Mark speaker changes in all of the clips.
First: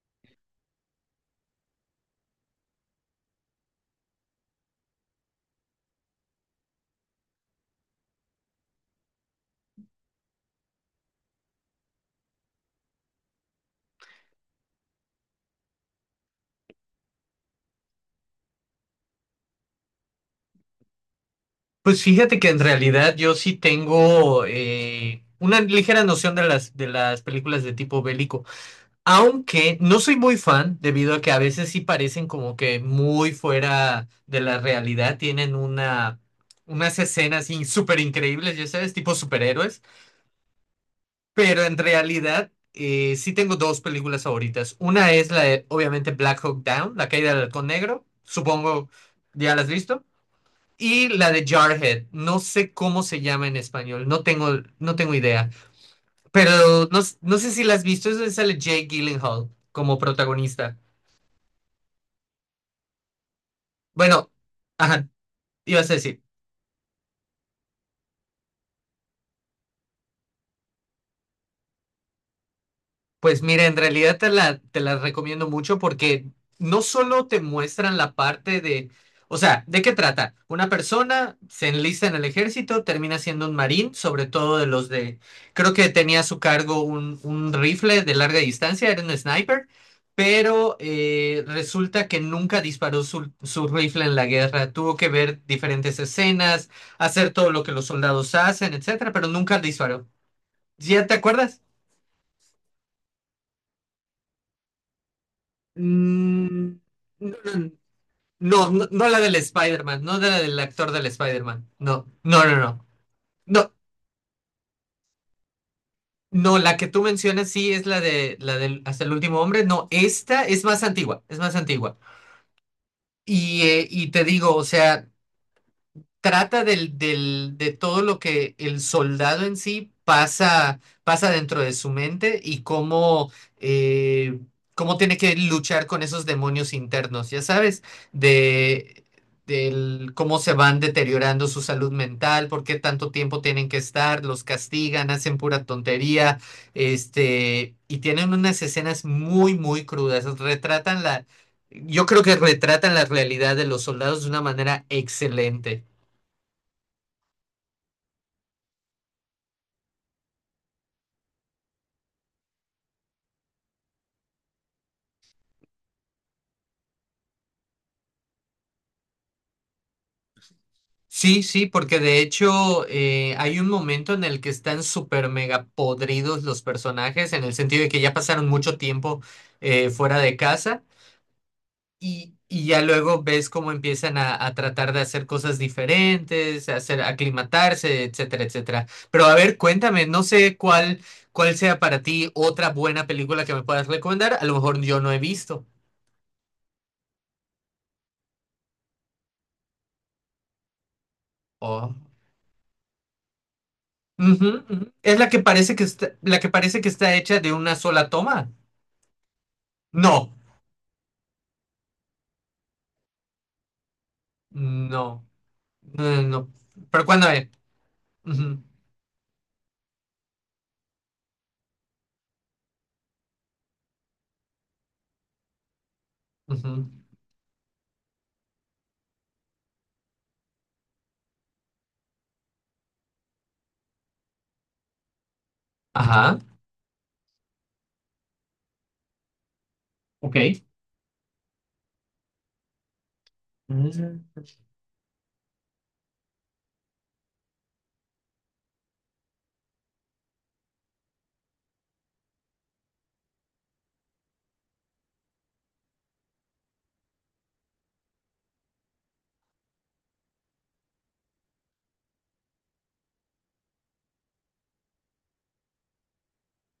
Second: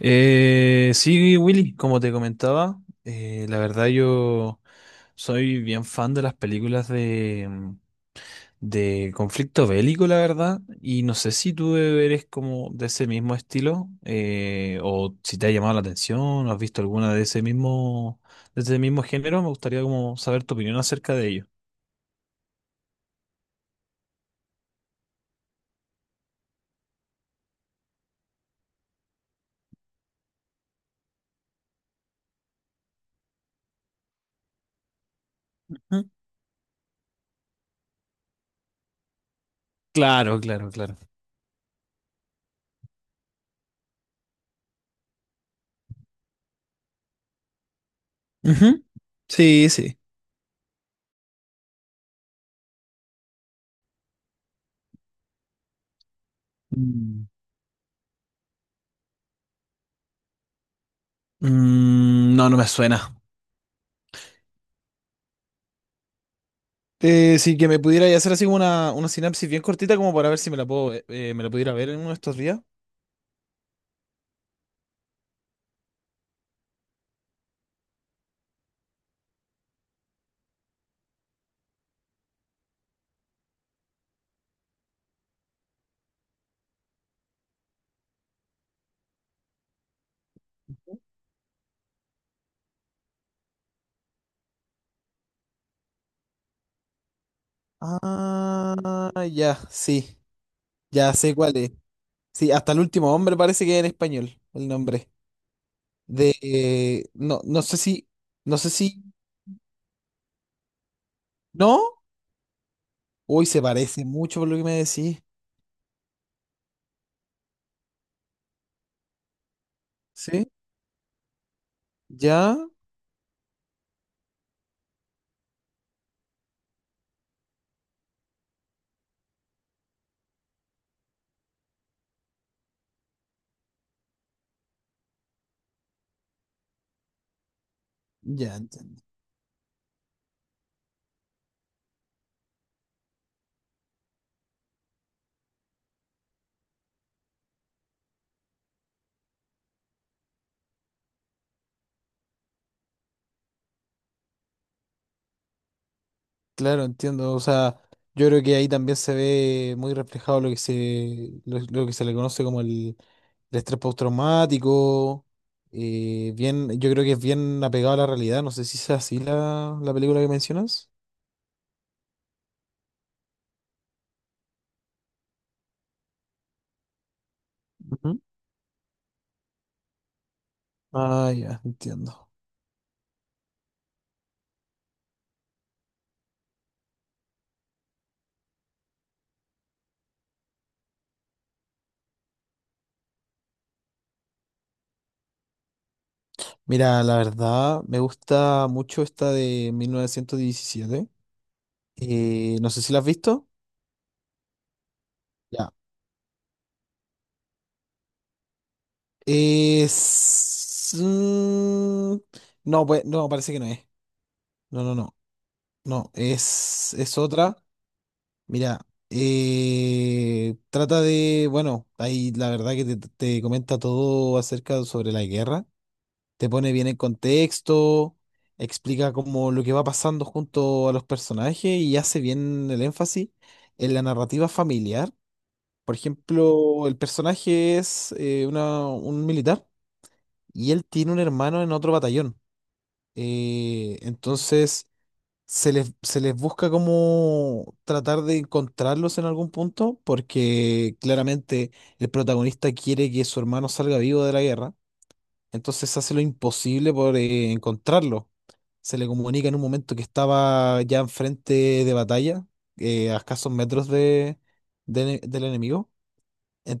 Speaker 1: Sí, Willy, como te comentaba, la verdad yo soy bien fan de las películas de de conflicto bélico, la verdad, y no sé si tú eres como de ese mismo estilo, o si te ha llamado la atención, o has visto alguna de ese mismo género, me gustaría como saber tu opinión acerca de ello.
Speaker 2: Pues fíjate que en realidad yo sí tengo una ligera noción de las películas de tipo bélico, aunque no soy muy fan debido a que a veces sí parecen como que muy fuera de la realidad, tienen
Speaker 1: Ujú.
Speaker 2: una, unas escenas súper increíbles, ya sabes, tipo superhéroes,
Speaker 1: Claro, claro, claro.
Speaker 2: pero en realidad sí tengo dos películas favoritas. Una es la de, obviamente, Black Hawk Down, La caída del halcón negro,
Speaker 1: Ujú,
Speaker 2: supongo ya la has
Speaker 1: sí, sí.
Speaker 2: visto, y la de Jarhead. No sé cómo se llama en español, no tengo idea. Pero no,
Speaker 1: Mm.
Speaker 2: no sé si la has visto, es donde sale Jake Gyllenhaal como protagonista.
Speaker 1: Mm, no, no me suena.
Speaker 2: Bueno, ajá, ibas a decir.
Speaker 1: Sí, que me pudiera hacer así como una sinapsis bien cortita como para ver si me la puedo, me la pudiera ver en uno de estos días.
Speaker 2: Pues mira, en realidad te la recomiendo mucho porque no solo te muestran la parte de, o sea, ¿de qué trata? Una persona se enlista en el ejército, termina siendo un marín, sobre todo de los de, creo que tenía a su cargo un rifle de larga distancia, era un sniper, pero resulta que nunca disparó su rifle en la guerra, tuvo que ver diferentes escenas, hacer todo lo que los soldados hacen, etcétera,
Speaker 1: Ah,
Speaker 2: pero
Speaker 1: ya,
Speaker 2: nunca disparó.
Speaker 1: sí,
Speaker 2: ¿Ya
Speaker 1: ya
Speaker 2: te
Speaker 1: sé cuál
Speaker 2: acuerdas?
Speaker 1: es. Sí, hasta el último hombre parece que es en español el nombre.
Speaker 2: Mm,
Speaker 1: No,
Speaker 2: no,
Speaker 1: no sé si, no sé si,
Speaker 2: no la del Spider-Man, no de la del actor del Spider-Man.
Speaker 1: ¿no?
Speaker 2: No, no, no, no.
Speaker 1: Uy, se
Speaker 2: No,
Speaker 1: parece mucho por lo que me decís.
Speaker 2: no, la que tú mencionas sí es la de la del Hasta el último hombre. No, esta
Speaker 1: ¿Sí?
Speaker 2: es más antigua, es más antigua.
Speaker 1: Ya,
Speaker 2: Y te digo, o sea, trata de todo lo que el soldado en sí pasa, pasa dentro de su mente y cómo, eh, cómo tiene que luchar con esos demonios internos, ya sabes,
Speaker 1: ya.
Speaker 2: de, del cómo se van deteriorando su salud mental, por qué tanto tiempo tienen que estar, los castigan, hacen pura tontería, este, y tienen unas escenas muy, muy crudas, retratan la... Yo creo que retratan la realidad de los soldados de una manera excelente.
Speaker 1: Claro, entiendo. O sea, yo creo que ahí también se ve muy reflejado lo que se, lo que se le conoce como el estrés postraumático. Bien, yo creo que es bien apegado a la realidad. No sé si es así la, la película que mencionas.
Speaker 2: Sí, sí, porque de hecho hay un momento en el que están súper mega podridos los personajes, en el sentido de que ya
Speaker 1: Ujú.
Speaker 2: pasaron mucho tiempo fuera de casa
Speaker 1: Ah, ya, entiendo.
Speaker 2: y ya luego ves cómo empiezan a tratar de hacer cosas diferentes, a hacer, aclimatarse, etcétera, etcétera. Pero a ver, cuéntame, no sé cuál, cuál sea para ti otra buena película que me puedas recomendar, a lo mejor yo no he visto.
Speaker 1: Mira, la verdad, me gusta mucho esta de 1917.
Speaker 2: Oh.
Speaker 1: No sé si la has visto.
Speaker 2: Ujú, ujú. Es la que
Speaker 1: Ya.
Speaker 2: parece que está, la que parece que está hecha de una sola toma. No.
Speaker 1: Es... no, pues, no, parece que no es. No, no, no.
Speaker 2: No,
Speaker 1: No,
Speaker 2: no, no, no. ¿Pero
Speaker 1: es
Speaker 2: cuando es?
Speaker 1: otra.
Speaker 2: Ujú,
Speaker 1: Mira, trata de, bueno, ahí la verdad que te comenta todo acerca sobre la guerra, te pone
Speaker 2: ujú.
Speaker 1: bien en contexto, explica como lo que va pasando junto a los personajes y hace bien el énfasis en la narrativa familiar. Por
Speaker 2: Ajá,
Speaker 1: ejemplo, el personaje es un militar
Speaker 2: ok.
Speaker 1: y él tiene un hermano en otro batallón.
Speaker 2: Mm.
Speaker 1: Entonces... se les busca como tratar de encontrarlos en algún punto, porque claramente el protagonista quiere que su hermano salga vivo de la guerra, entonces hace lo imposible por encontrarlo. Se le comunica en un momento que estaba ya enfrente de batalla, a escasos metros del enemigo.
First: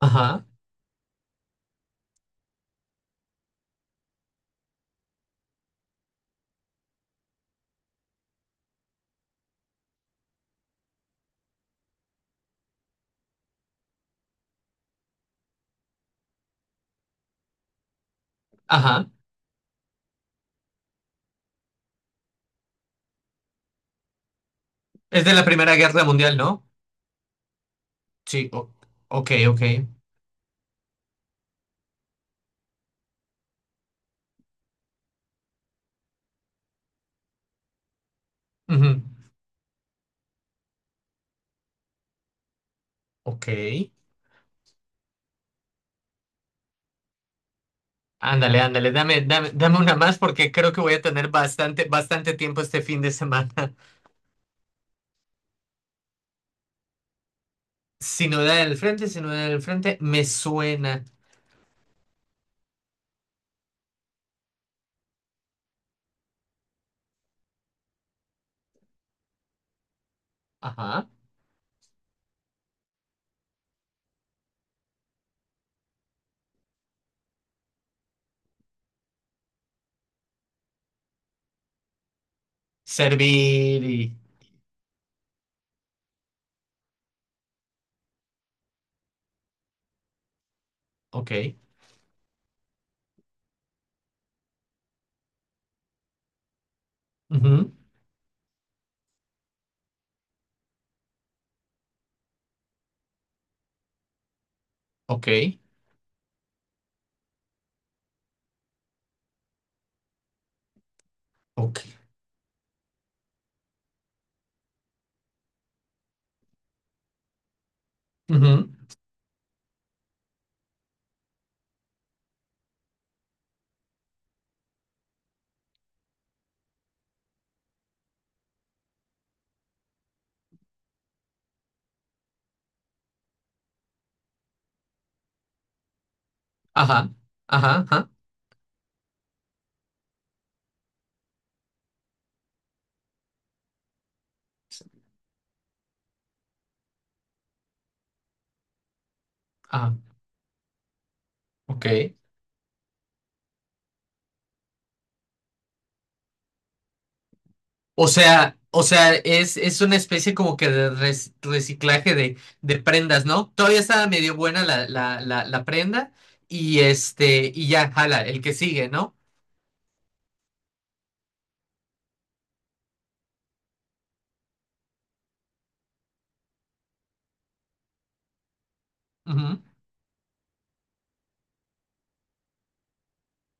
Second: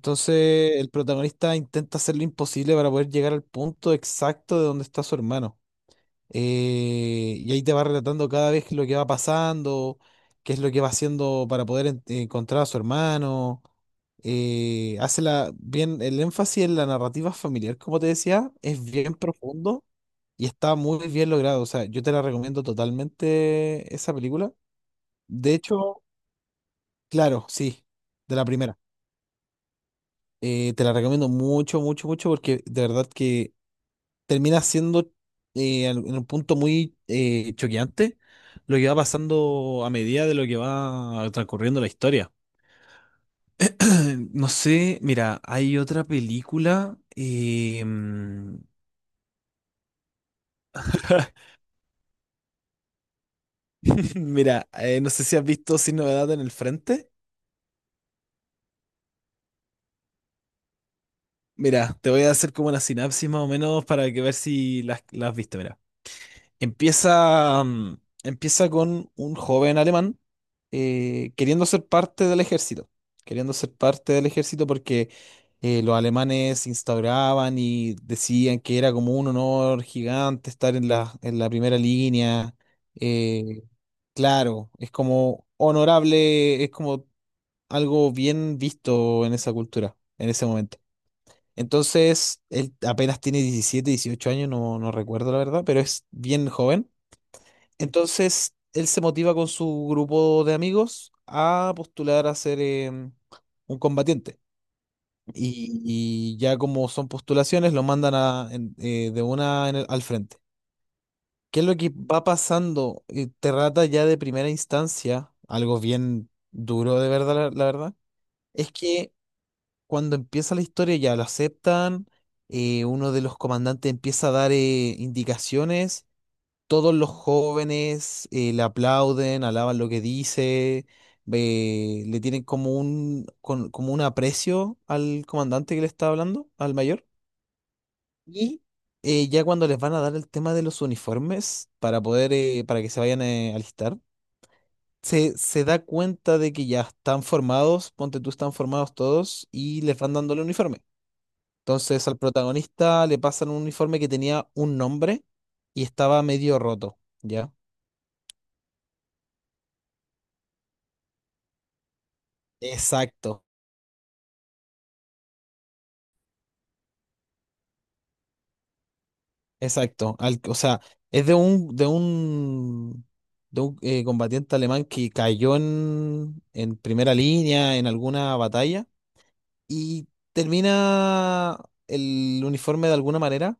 Speaker 2: Ajá,
Speaker 1: el protagonista intenta hacer lo imposible para poder llegar al punto exacto de donde está su hermano y ahí te va relatando cada vez lo que va pasando, qué es lo que va haciendo para poder encontrar a su hermano. Hace la, bien el énfasis en la narrativa familiar, como te decía, es
Speaker 2: ajá.
Speaker 1: bien profundo y está muy bien logrado. O sea, yo te la recomiendo totalmente esa película.
Speaker 2: Es de la
Speaker 1: De
Speaker 2: Primera Guerra
Speaker 1: hecho,
Speaker 2: Mundial, ¿no?
Speaker 1: claro, sí, de la
Speaker 2: Sí, o-
Speaker 1: primera.
Speaker 2: ok, ok.
Speaker 1: Te la recomiendo mucho, mucho, mucho porque de verdad que termina siendo en un punto muy choqueante lo
Speaker 2: Ujú,
Speaker 1: que va pasando a medida de lo que va transcurriendo la historia.
Speaker 2: ok.
Speaker 1: No sé, mira, hay otra película.
Speaker 2: Ándale, ándale, dame, dame, dame una más porque creo que voy a tener bastante, bastante tiempo este fin de semana.
Speaker 1: Mira, no sé si has visto Sin Novedad en el Frente.
Speaker 2: Sinodal en el frente, sinodal en el frente, me suena.
Speaker 1: Mira, te voy a hacer como una sinapsis más o menos para que ver si las, las viste, mira. Empieza, mm, empieza con un joven alemán
Speaker 2: Ajá.
Speaker 1: queriendo ser parte del ejército, queriendo ser parte del ejército porque los alemanes instauraban y decían que era como un honor gigante estar en la primera línea. Eh,
Speaker 2: Servir y...
Speaker 1: claro, es como honorable, es como algo bien visto en esa cultura, en ese momento.
Speaker 2: Ok.
Speaker 1: Entonces, él apenas tiene 17 18 años, no, no recuerdo la verdad, pero es bien joven
Speaker 2: Ujú,
Speaker 1: entonces, él se motiva con su grupo de amigos a postular a ser un combatiente.
Speaker 2: ok.
Speaker 1: Y, y ya como son postulaciones, lo mandan de una al frente. ¿Qué es lo
Speaker 2: Ok.
Speaker 1: que va pasando? Te rata ya de primera instancia, algo bien duro de verdad, la verdad,
Speaker 2: Ujú,
Speaker 1: es que cuando empieza la historia ya lo aceptan, uno de los comandantes empieza a dar indicaciones todos los jóvenes le aplauden, alaban lo que dice, le tienen como como un aprecio al comandante que le está hablando, al mayor.
Speaker 2: ajá. Ajá. Ajá.
Speaker 1: Y ya cuando les van a dar el tema de los uniformes para poder, para que se vayan a alistar, se da cuenta de que ya están formados, ponte tú, están formados todos y
Speaker 2: Ah,
Speaker 1: les van dando el uniforme. Entonces
Speaker 2: ok.
Speaker 1: al protagonista le pasan un uniforme que tenía un nombre y estaba medio roto, ¿ya?
Speaker 2: O sea, es una especie como que de reciclaje de prendas,
Speaker 1: Exacto.
Speaker 2: ¿no? Todavía estaba medio buena la prenda y este, y ya, jala, el que sigue, ¿no?
Speaker 1: Exacto, al- o sea, es de un combatiente alemán que cayó en primera línea en alguna batalla
Speaker 2: Ujú.
Speaker 1: y termina el uniforme de alguna manera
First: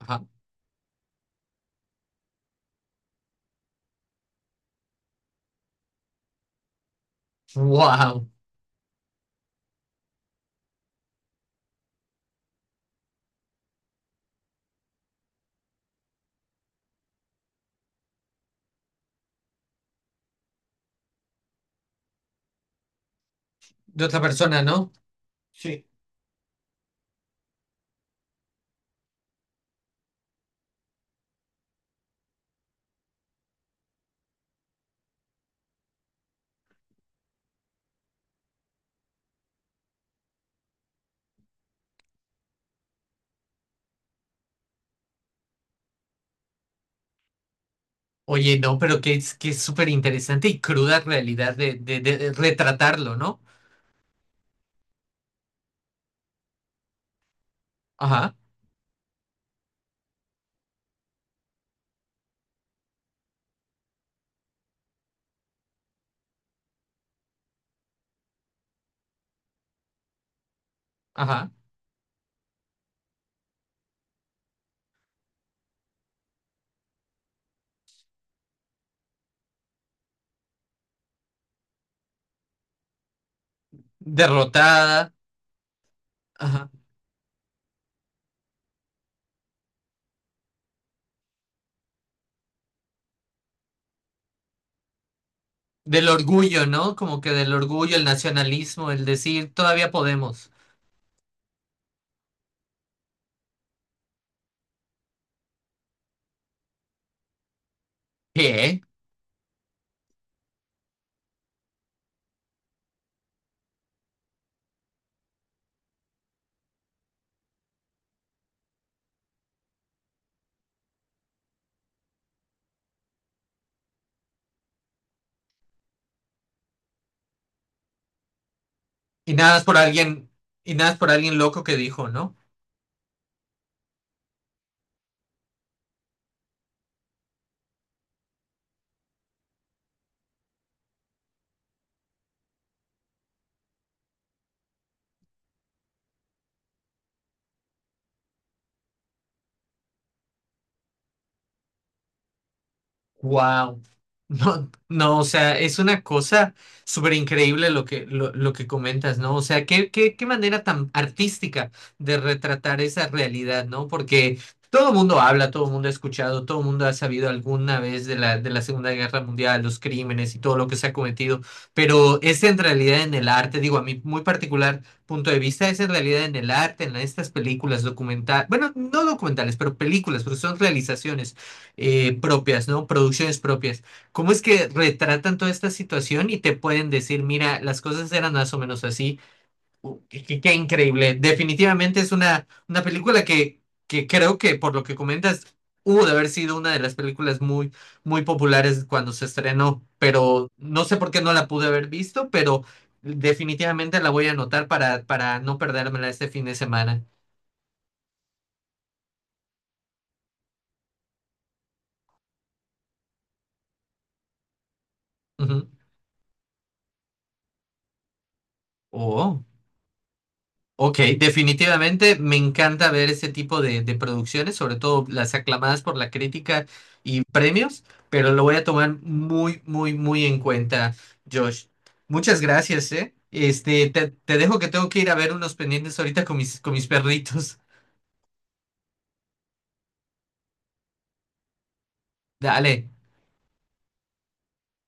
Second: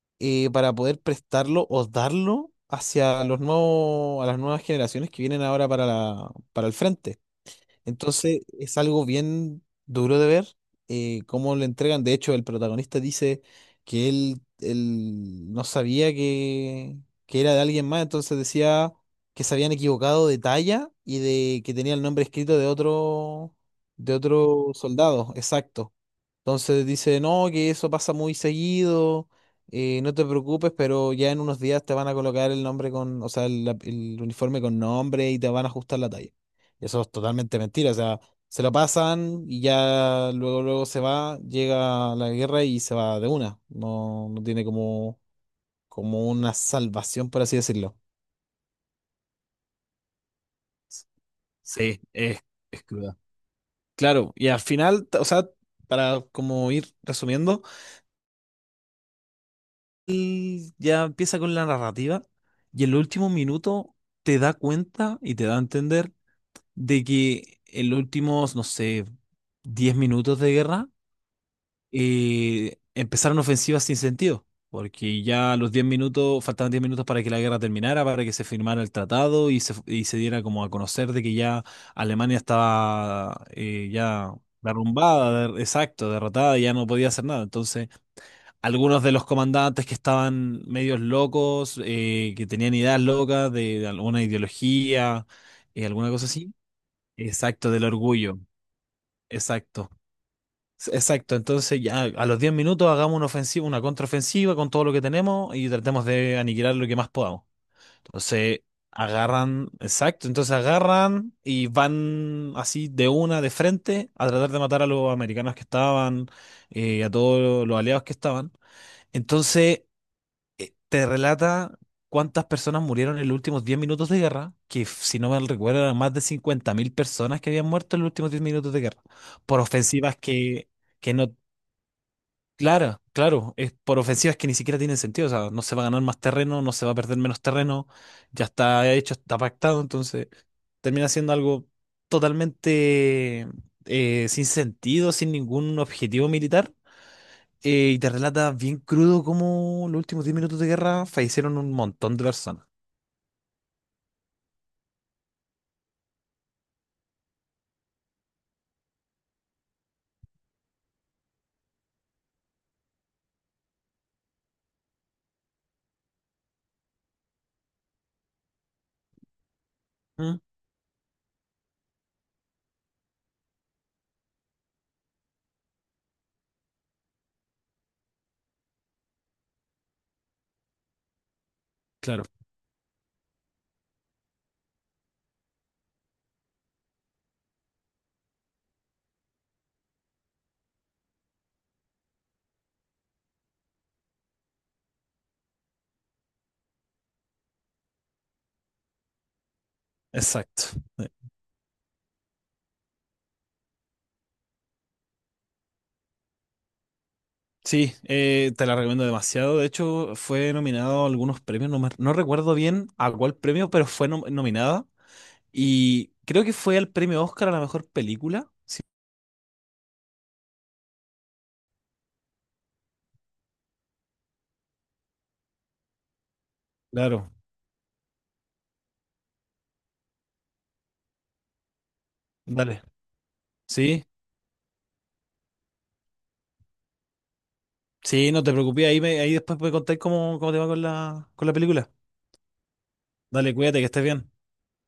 Speaker 2: Ajá.
Speaker 1: para poder prestarlo o darlo hacia los nuevos, a las nuevas generaciones que vienen ahora para la, para el frente.
Speaker 2: Wow.
Speaker 1: Entonces es algo bien duro de ver cómo le entregan. De hecho, el protagonista dice que él no sabía que era de alguien más, entonces decía que se habían equivocado de talla y de que tenía el nombre escrito
Speaker 2: De
Speaker 1: de
Speaker 2: otra persona,
Speaker 1: otro
Speaker 2: ¿no?
Speaker 1: soldado,
Speaker 2: Sí.
Speaker 1: exacto. Entonces dice, no, que eso pasa muy seguido, no te preocupes, pero ya en unos días te van a colocar el nombre con, o sea, el uniforme con nombre y te van a ajustar la talla. Y eso es totalmente mentira, o sea, se lo pasan y ya luego, luego se va, llega la guerra y se va de una. No, no tiene como, como una salvación, por así decirlo.
Speaker 2: Oye, no, pero que es súper interesante y cruda realidad de,
Speaker 1: Sí,
Speaker 2: de
Speaker 1: es
Speaker 2: retratarlo,
Speaker 1: cruda.
Speaker 2: ¿no?
Speaker 1: Claro, y al final, t- o sea, para como ir resumiendo.
Speaker 2: Ajá,
Speaker 1: Él ya empieza con la narrativa y en los últimos minutos te da cuenta y te da a entender de que en los últimos, no sé, 10 minutos de guerra
Speaker 2: ajá.
Speaker 1: empezaron ofensivas sin sentido, porque ya a los 10 minutos, faltaban 10 minutos para que la guerra terminara, para que se firmara el tratado y se diera como a conocer de que ya Alemania estaba ya
Speaker 2: Derrotada,
Speaker 1: derrumbada, exacto, derrotada,
Speaker 2: ajá.
Speaker 1: ya no podía hacer nada. Entonces algunos de los comandantes que estaban medios locos, que tenían ideas locas de alguna ideología,
Speaker 2: Del
Speaker 1: alguna cosa así.
Speaker 2: orgullo, ¿no? Como que del
Speaker 1: Exacto, del
Speaker 2: orgullo, el
Speaker 1: orgullo.
Speaker 2: nacionalismo, el decir,
Speaker 1: Exacto.
Speaker 2: todavía podemos.
Speaker 1: Exacto. Entonces, ya a los 10 minutos hagamos una ofensiva, una contraofensiva con todo lo que tenemos y tratemos de aniquilar lo que más podamos. Entonces,
Speaker 2: ¿Qué?
Speaker 1: agarran, exacto. Entonces, agarran y van así de una, de frente, a tratar de matar a los americanos que estaban, a todos los aliados que estaban. Entonces, te relata cuántas personas murieron en los últimos 10 minutos de guerra, que si no me recuerdo eran más de 50.000 personas que habían muerto en los últimos 10 minutos de guerra,
Speaker 2: Y nada
Speaker 1: por
Speaker 2: es por
Speaker 1: ofensivas
Speaker 2: alguien, y nada es por
Speaker 1: que no,
Speaker 2: alguien loco que dijo, ¿no?
Speaker 1: claro, claro, es por ofensivas que ni siquiera tienen sentido, o sea, no se va a ganar más terreno, no se va a perder menos terreno, ya está hecho, está pactado, entonces termina siendo algo totalmente sin sentido, sin ningún objetivo militar y te relata bien crudo cómo los últimos 10 minutos de guerra fallecieron un montón de personas.
Speaker 2: Wow. No, no, o sea, es una cosa súper increíble lo que comentas, ¿no? O sea, qué, qué, qué manera tan artística de retratar esa realidad, ¿no? Porque todo el mundo habla, todo el mundo ha escuchado, todo el mundo ha sabido alguna vez de la Segunda Guerra Mundial, los crímenes y
Speaker 1: Mm,
Speaker 2: todo lo que se ha cometido, pero es en realidad en el arte, digo, a mi muy particular punto de vista, es en realidad en el arte, en estas películas documentales, bueno, no documentales, pero películas, porque son realizaciones
Speaker 1: claro,
Speaker 2: propias, ¿no? Producciones propias. ¿Cómo es que retratan toda esta situación y te pueden decir, mira, las cosas eran más o menos así? Qué, qué increíble. Definitivamente es una película que creo que por lo que comentas, hubo de haber sido una de las películas muy, muy populares cuando se estrenó, pero
Speaker 1: exacto.
Speaker 2: no sé
Speaker 1: Eh,
Speaker 2: por qué no la pude haber visto, pero definitivamente la voy a anotar para no perdérmela este fin de semana.
Speaker 1: Sí, te la recomiendo demasiado. De hecho, fue nominado a algunos premios, no, no recuerdo bien a cuál premio, pero fue nominada.
Speaker 2: Ujú.
Speaker 1: Y creo que fue al premio Oscar a la mejor película. Sí,
Speaker 2: Oh. Ok, definitivamente me encanta ver ese tipo de producciones, sobre todo las aclamadas por la crítica y
Speaker 1: claro,
Speaker 2: premios, pero lo voy a tomar muy, muy, muy en cuenta, Josh. Muchas
Speaker 1: dale.
Speaker 2: gracias, ¿eh? Este,
Speaker 1: Sí,
Speaker 2: te dejo que tengo que ir a ver unos pendientes ahorita con mis perritos.
Speaker 1: sí, no te preocupes, ahí, ahí después me contáis cómo, cómo te va con la película.
Speaker 2: Dale.
Speaker 1: Dale, cuídate, que estés bien.